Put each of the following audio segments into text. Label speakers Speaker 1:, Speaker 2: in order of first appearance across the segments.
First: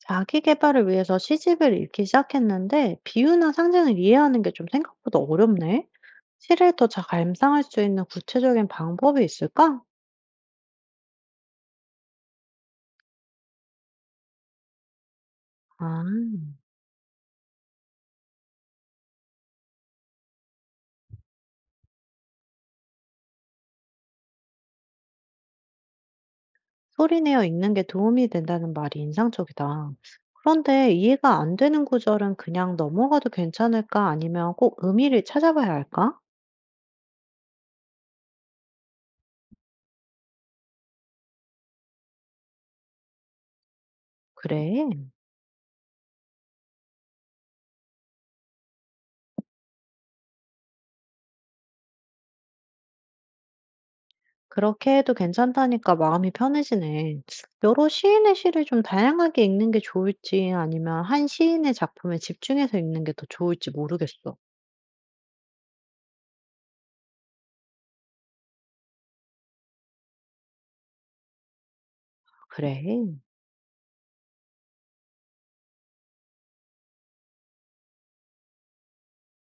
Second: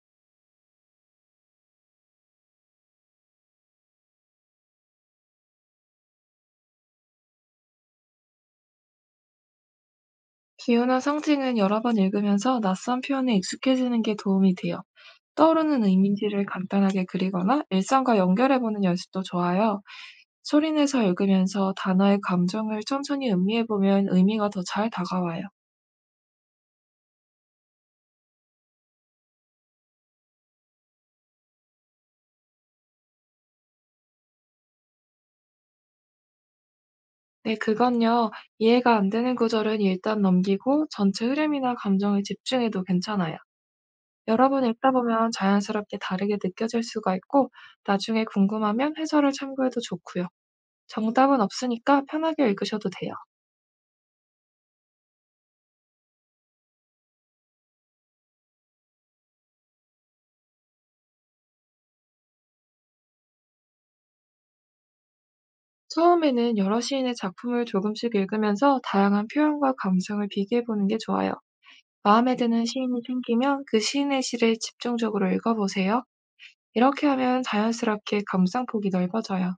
Speaker 1: 자기 계발을 위해서 시집을 읽기 시작했는데 비유나 상징을 이해하는 게 좀 생각보다 어렵네. 시를 더 잘 감상할 수 있는 구체적인 방법이 있을까?
Speaker 2: 기호나 상징은 여러 번 읽으면서 낯선 표현에 익숙해지는 게 도움이 돼요. 떠오르는
Speaker 1: 아,
Speaker 2: 의미를 지 간단하게 그리거나 일상과 연결해보는 연습도 좋아요. 소리내서 읽으면서 단어의 감정을 천천히 음미해보면 의미가 더 잘 다가와요.
Speaker 1: 소리 내어 읽는 게 도움이 된다는 말이 인상적이다. 그런데 이해가 안 되는 구절은 그냥 넘어가도 괜찮을까? 아니면 꼭 의미를 찾아봐야 할까?
Speaker 2: 네, 그건요. 이해가 안 되는 구절은 일단 넘기고 전체 흐름이나 감정에 집중해도 괜찮아요. 여러 번 읽다
Speaker 1: 그래.
Speaker 2: 보면 자연스럽게 다르게 느껴질 수가 있고 나중에 궁금하면 해설을 참고해도 좋고요. 정답은 없으니까 편하게 읽으셔도 돼요.
Speaker 1: 그렇게 해도 괜찮다니까 마음이 편해지네. 여러 시인의 시를 좀 다양하게 읽는 게 좋을지 아니면 한 시인의 작품에 집중해서 읽는 게 더 좋을지 모르겠어.
Speaker 2: 처음에는 여러 시인의 작품을 조금씩 읽으면서 다양한 표현과 감성을 비교해 보는 게 좋아요. 마음에 드는 시인이
Speaker 1: 그래.
Speaker 2: 생기면 그 시인의 시를 집중적으로 읽어보세요. 이렇게 하면 자연스럽게 감상폭이 넓어져요.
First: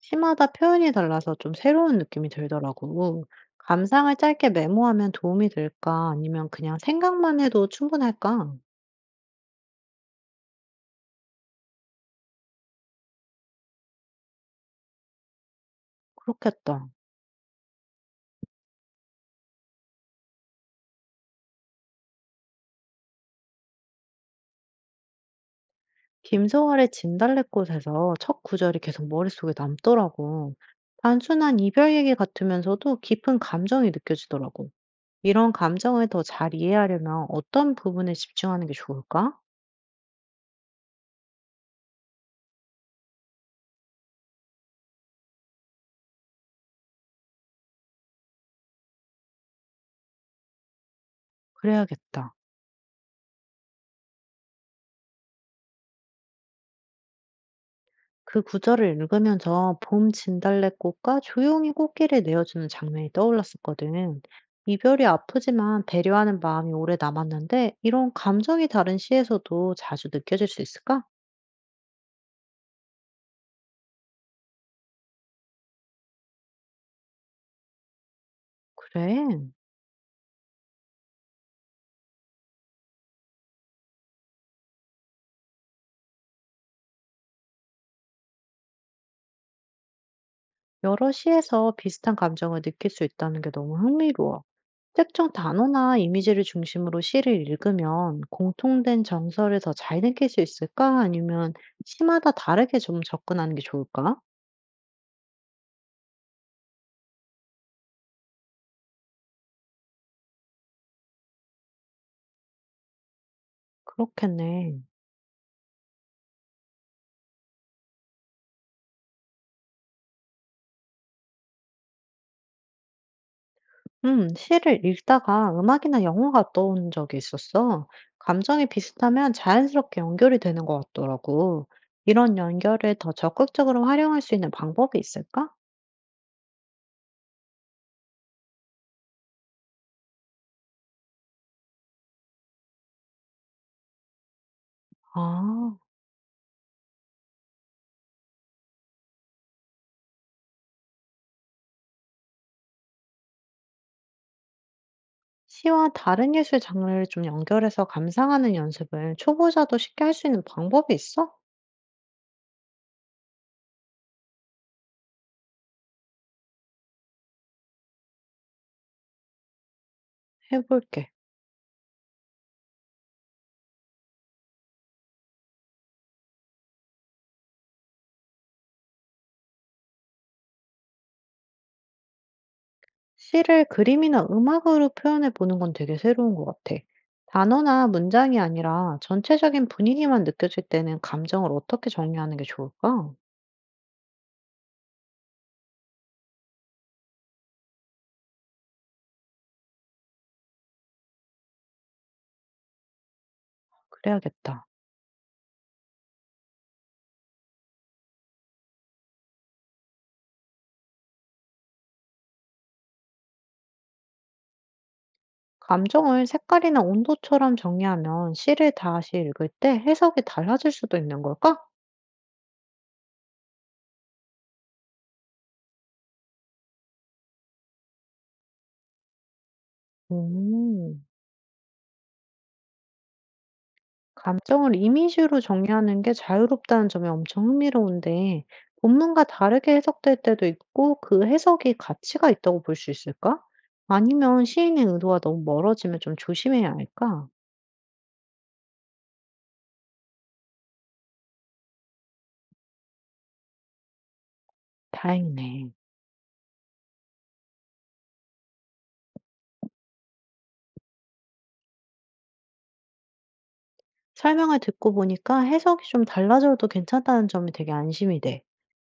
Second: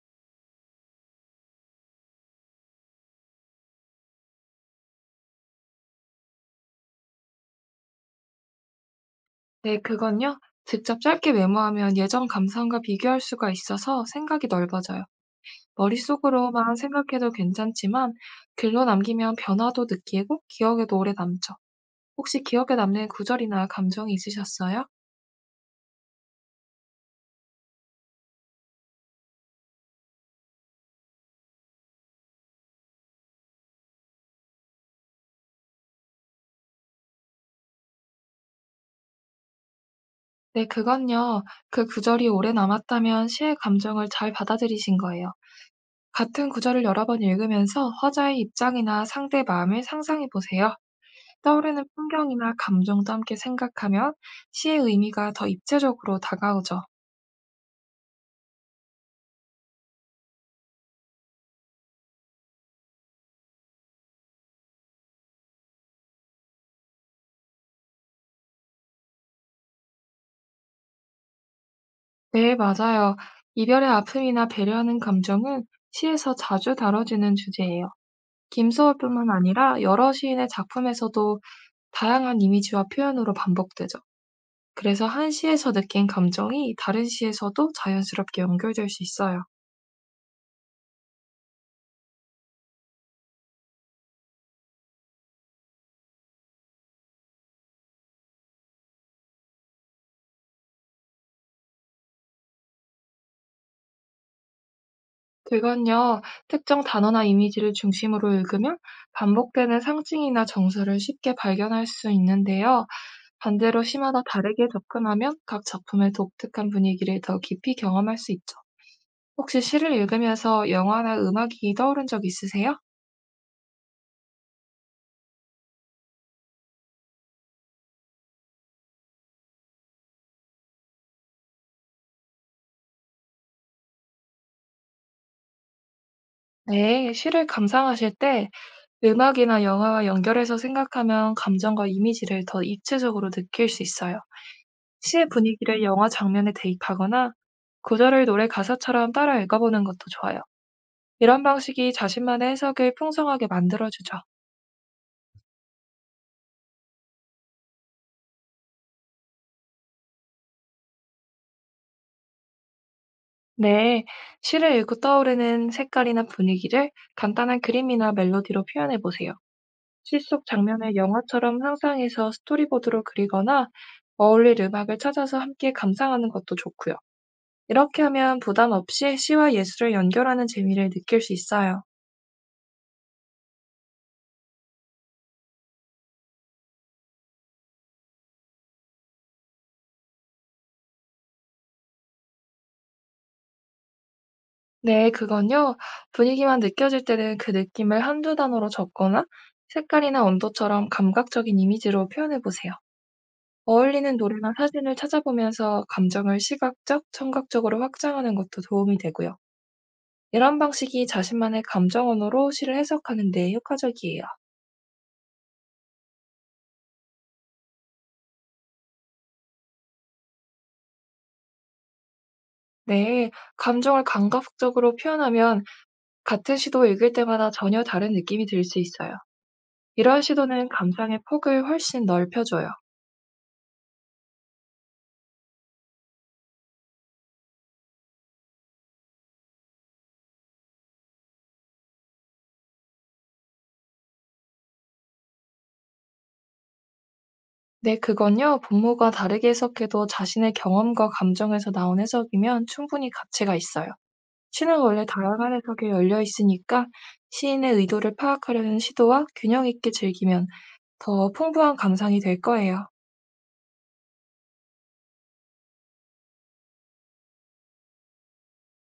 Speaker 1: 시마다 표현이 달라서 좀 새로운 느낌이 들더라고. 감상을 짧게 메모하면 도움이 될까? 아니면 그냥 생각만 해도 충분할까?
Speaker 2: 네, 그건요. 직접 짧게 메모하면 예전 감상과 비교할 수가 있어서 생각이 넓어져요. 머릿속으로만
Speaker 1: 그렇겠다.
Speaker 2: 생각해도 괜찮지만 글로 남기면 변화도 느끼고 기억에도 오래 남죠. 혹시 기억에 남는 구절이나 감정이 있으셨어요?
Speaker 1: 김소월의 진달래꽃에서 첫 구절이 계속 머릿속에 남더라고. 단순한 이별 얘기 같으면서도 깊은 감정이 느껴지더라고. 이런 감정을 더 잘 이해하려면 어떤 부분에 집중하는 게 좋을까?
Speaker 2: 네, 그건요. 그 구절이 오래 남았다면 시의 감정을 잘 받아들이신 거예요. 같은 구절을 여러 번 읽으면서 화자의 입장이나 상대의 마음을 상상해 보세요. 떠오르는
Speaker 1: 그래야겠다.
Speaker 2: 풍경이나 감정도 함께 생각하면 시의 의미가 더 입체적으로 다가오죠.
Speaker 1: 그 구절을 읽으면서 봄 진달래꽃과 조용히 꽃길을 내어주는 장면이 떠올랐었거든. 이별이 아프지만 배려하는 마음이 오래 남았는데 이런 감정이 다른 시에서도 자주 느껴질 수 있을까?
Speaker 2: 네, 맞아요. 이별의 아픔이나 배려하는 감정은 시에서 자주 다뤄지는 주제예요. 김소월뿐만
Speaker 1: 그래.
Speaker 2: 아니라 여러 시인의 작품에서도 다양한 이미지와 표현으로 반복되죠. 그래서 한 시에서 느낀 감정이 다른 시에서도 자연스럽게 연결될 수 있어요.
Speaker 1: 여러 시에서 비슷한 감정을 느낄 수 있다는 게 너무 흥미로워. 특정 단어나 이미지를 중심으로 시를 읽으면 공통된 정서를 더 잘 느낄 수 있을까? 아니면 시마다 다르게 좀 접근하는 게 좋을까?
Speaker 2: 그건요, 특정 단어나 이미지를 중심으로 읽으면 반복되는 상징이나 정서를 쉽게 발견할 수 있는데요. 반대로 시마다 다르게
Speaker 1: 그렇겠네.
Speaker 2: 접근하면 각 작품의 독특한 분위기를 더 깊이 경험할 수 있죠. 혹시 시를 읽으면서 영화나 음악이 떠오른 적 있으세요?
Speaker 1: 시를 읽다가 음악이나 영화가 떠오른 적이 있었어. 감정이 비슷하면 자연스럽게 연결이 되는 것 같더라고. 이런 연결을 더 적극적으로 활용할 수 있는 방법이 있을까?
Speaker 2: 네, 시를 감상하실 때 음악이나 영화와 연결해서 생각하면 감정과 이미지를 더 입체적으로 느낄 수 있어요. 시의
Speaker 1: 아.
Speaker 2: 분위기를 영화 장면에 대입하거나 구절을 노래 가사처럼 따라 읽어보는 것도 좋아요. 이런 방식이 자신만의 해석을 풍성하게 만들어주죠.
Speaker 1: 시와 다른 예술 장르를 좀 연결해서 감상하는 연습을 초보자도 쉽게 할 수 있는 방법이 있어?
Speaker 2: 네, 시를 읽고 떠오르는 색깔이나 분위기를 간단한 그림이나 멜로디로 표현해보세요. 시 속 장면을
Speaker 1: 해볼게.
Speaker 2: 영화처럼 상상해서 스토리보드로 그리거나 어울릴 음악을 찾아서 함께 감상하는 것도 좋고요. 이렇게 하면 부담 없이 시와 예술을 연결하는 재미를 느낄 수 있어요.
Speaker 1: 시를 그림이나 음악으로 표현해 보는 건 되게 새로운 것 같아. 단어나 문장이 아니라 전체적인 분위기만 느껴질 때는 감정을 어떻게 정리하는 게 좋을까?
Speaker 2: 네, 그건요. 분위기만 느껴질 때는 그 느낌을 한두 단어로 적거나 색깔이나 온도처럼 감각적인 이미지로 표현해 보세요. 어울리는 노래나
Speaker 1: 그래야겠다.
Speaker 2: 사진을 찾아보면서 감정을 시각적, 청각적으로 확장하는 것도 도움이 되고요. 이런 방식이 자신만의 감정 언어로 시를 해석하는 데 효과적이에요.
Speaker 1: 감정을 색깔이나 온도처럼 정리하면 시를 다시 읽을 때 해석이 달라질 수도 있는 걸까?
Speaker 2: 네, 감정을 감각적으로 표현하면 같은 시도 읽을 때마다 전혀 다른 느낌이 들 수 있어요. 이런 시도는
Speaker 1: 음.
Speaker 2: 감상의 폭을 훨씬 넓혀줘요.
Speaker 1: 감정을 이미지로 정리하는 게 자유롭다는 점이 엄청 흥미로운데, 본문과 다르게 해석될 때도 있고, 그 해석이 가치가 있다고 볼 수 있을까? 아니면 시인의 의도와 너무 멀어지면 좀 조심해야 할까?
Speaker 2: 네, 그건요. 본모가 다르게 해석해도 자신의 경험과 감정에서 나온 해석이면 충분히 가치가 있어요. 시는 원래 다양한
Speaker 1: 다행이네.
Speaker 2: 해석에 열려 있으니까 시인의 의도를 파악하려는 시도와 균형 있게 즐기면 더 풍부한 감상이 될 거예요.
Speaker 1: 설명을 듣고 보니까 해석이 좀 달라져도 괜찮다는 점이 되게 안심이 돼.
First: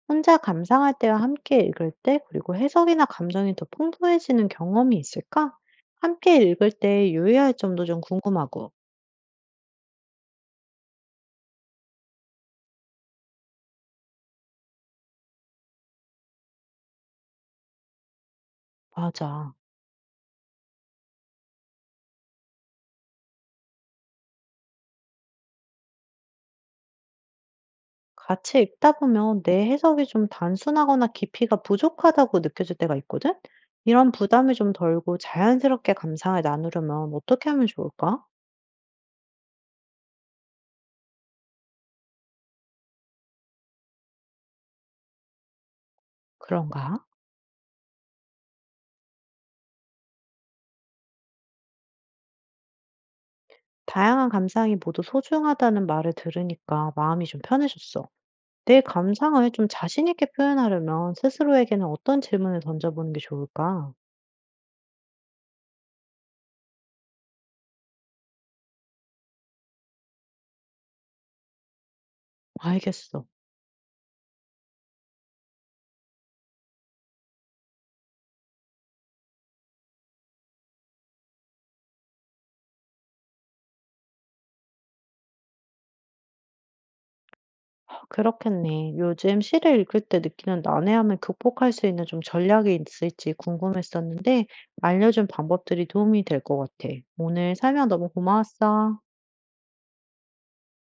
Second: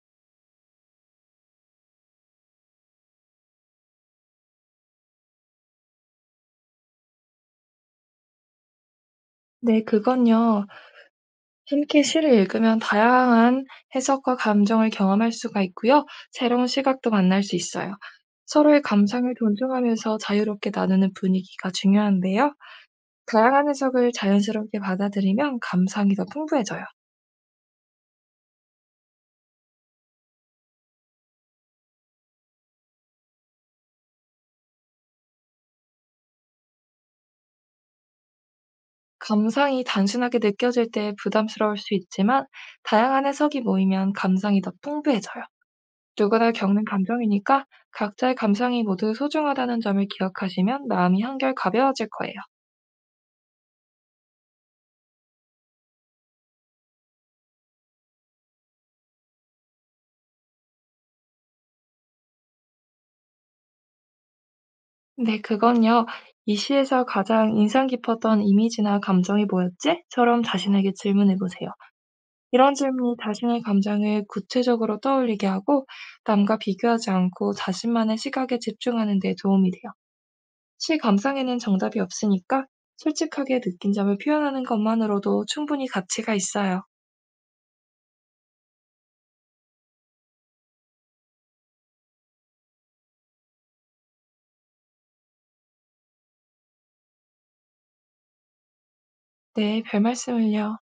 Speaker 1: 혼자 감상할 때와 함께 읽을 때, 그리고 해석이나 감정이 더 풍부해지는 경험이 있을까? 함께 읽을 때 유의할 점도 좀 궁금하고.
Speaker 2: 네, 그건요. 함께 시를 읽으면 다양한 해석과 감정을 경험할 수가 있고요. 새로운 시각도 만날 수 있어요. 서로의 감상을
Speaker 1: 맞아.
Speaker 2: 존중하면서 자유롭게 나누는 분위기가 중요한데요. 다양한 해석을 자연스럽게 받아들이면 감상이 더 풍부해져요.
Speaker 1: 같이 읽다 보면 내 해석이 좀 단순하거나 깊이가 부족하다고 느껴질 때가 있거든? 이런 부담이 좀 덜고 자연스럽게 감상을 나누려면 어떻게 하면 좋을까?
Speaker 2: 감상이 단순하게 느껴질 때 부담스러울 수 있지만 다양한 해석이 모이면 감상이 더 풍부해져요. 누구나 겪는
Speaker 1: 그런가?
Speaker 2: 감정이니까 각자의 감상이 모두 소중하다는 점을 기억하시면 마음이 한결 가벼워질 거예요.
Speaker 1: 다양한 감상이 모두 소중하다는 말을 들으니까 마음이 좀 편해졌어. 내 감상을 좀 자신 있게 표현하려면 스스로에게는 어떤 질문을 던져보는 게 좋을까?
Speaker 2: 네, 그건요. 이 시에서 가장 인상 깊었던 이미지나 감정이 뭐였지?처럼 자신에게 질문해 보세요. 이런 질문이
Speaker 1: 알겠어.
Speaker 2: 자신의 감정을 구체적으로 떠올리게 하고 남과 비교하지 않고 자신만의 시각에 집중하는 데 도움이 돼요. 실감상에는 정답이 없으니까 솔직하게 느낀 점을 표현하는 것만으로도 충분히 가치가 있어요.
Speaker 1: 그렇겠네. 요즘 시를 읽을 때 느끼는 난해함을 극복할 수 있는 좀 전략이 있을지 궁금했었는데, 알려준 방법들이 도움이 될 것 같아. 오늘 설명 너무 고마웠어.
Speaker 2: 네, 별 말씀을요.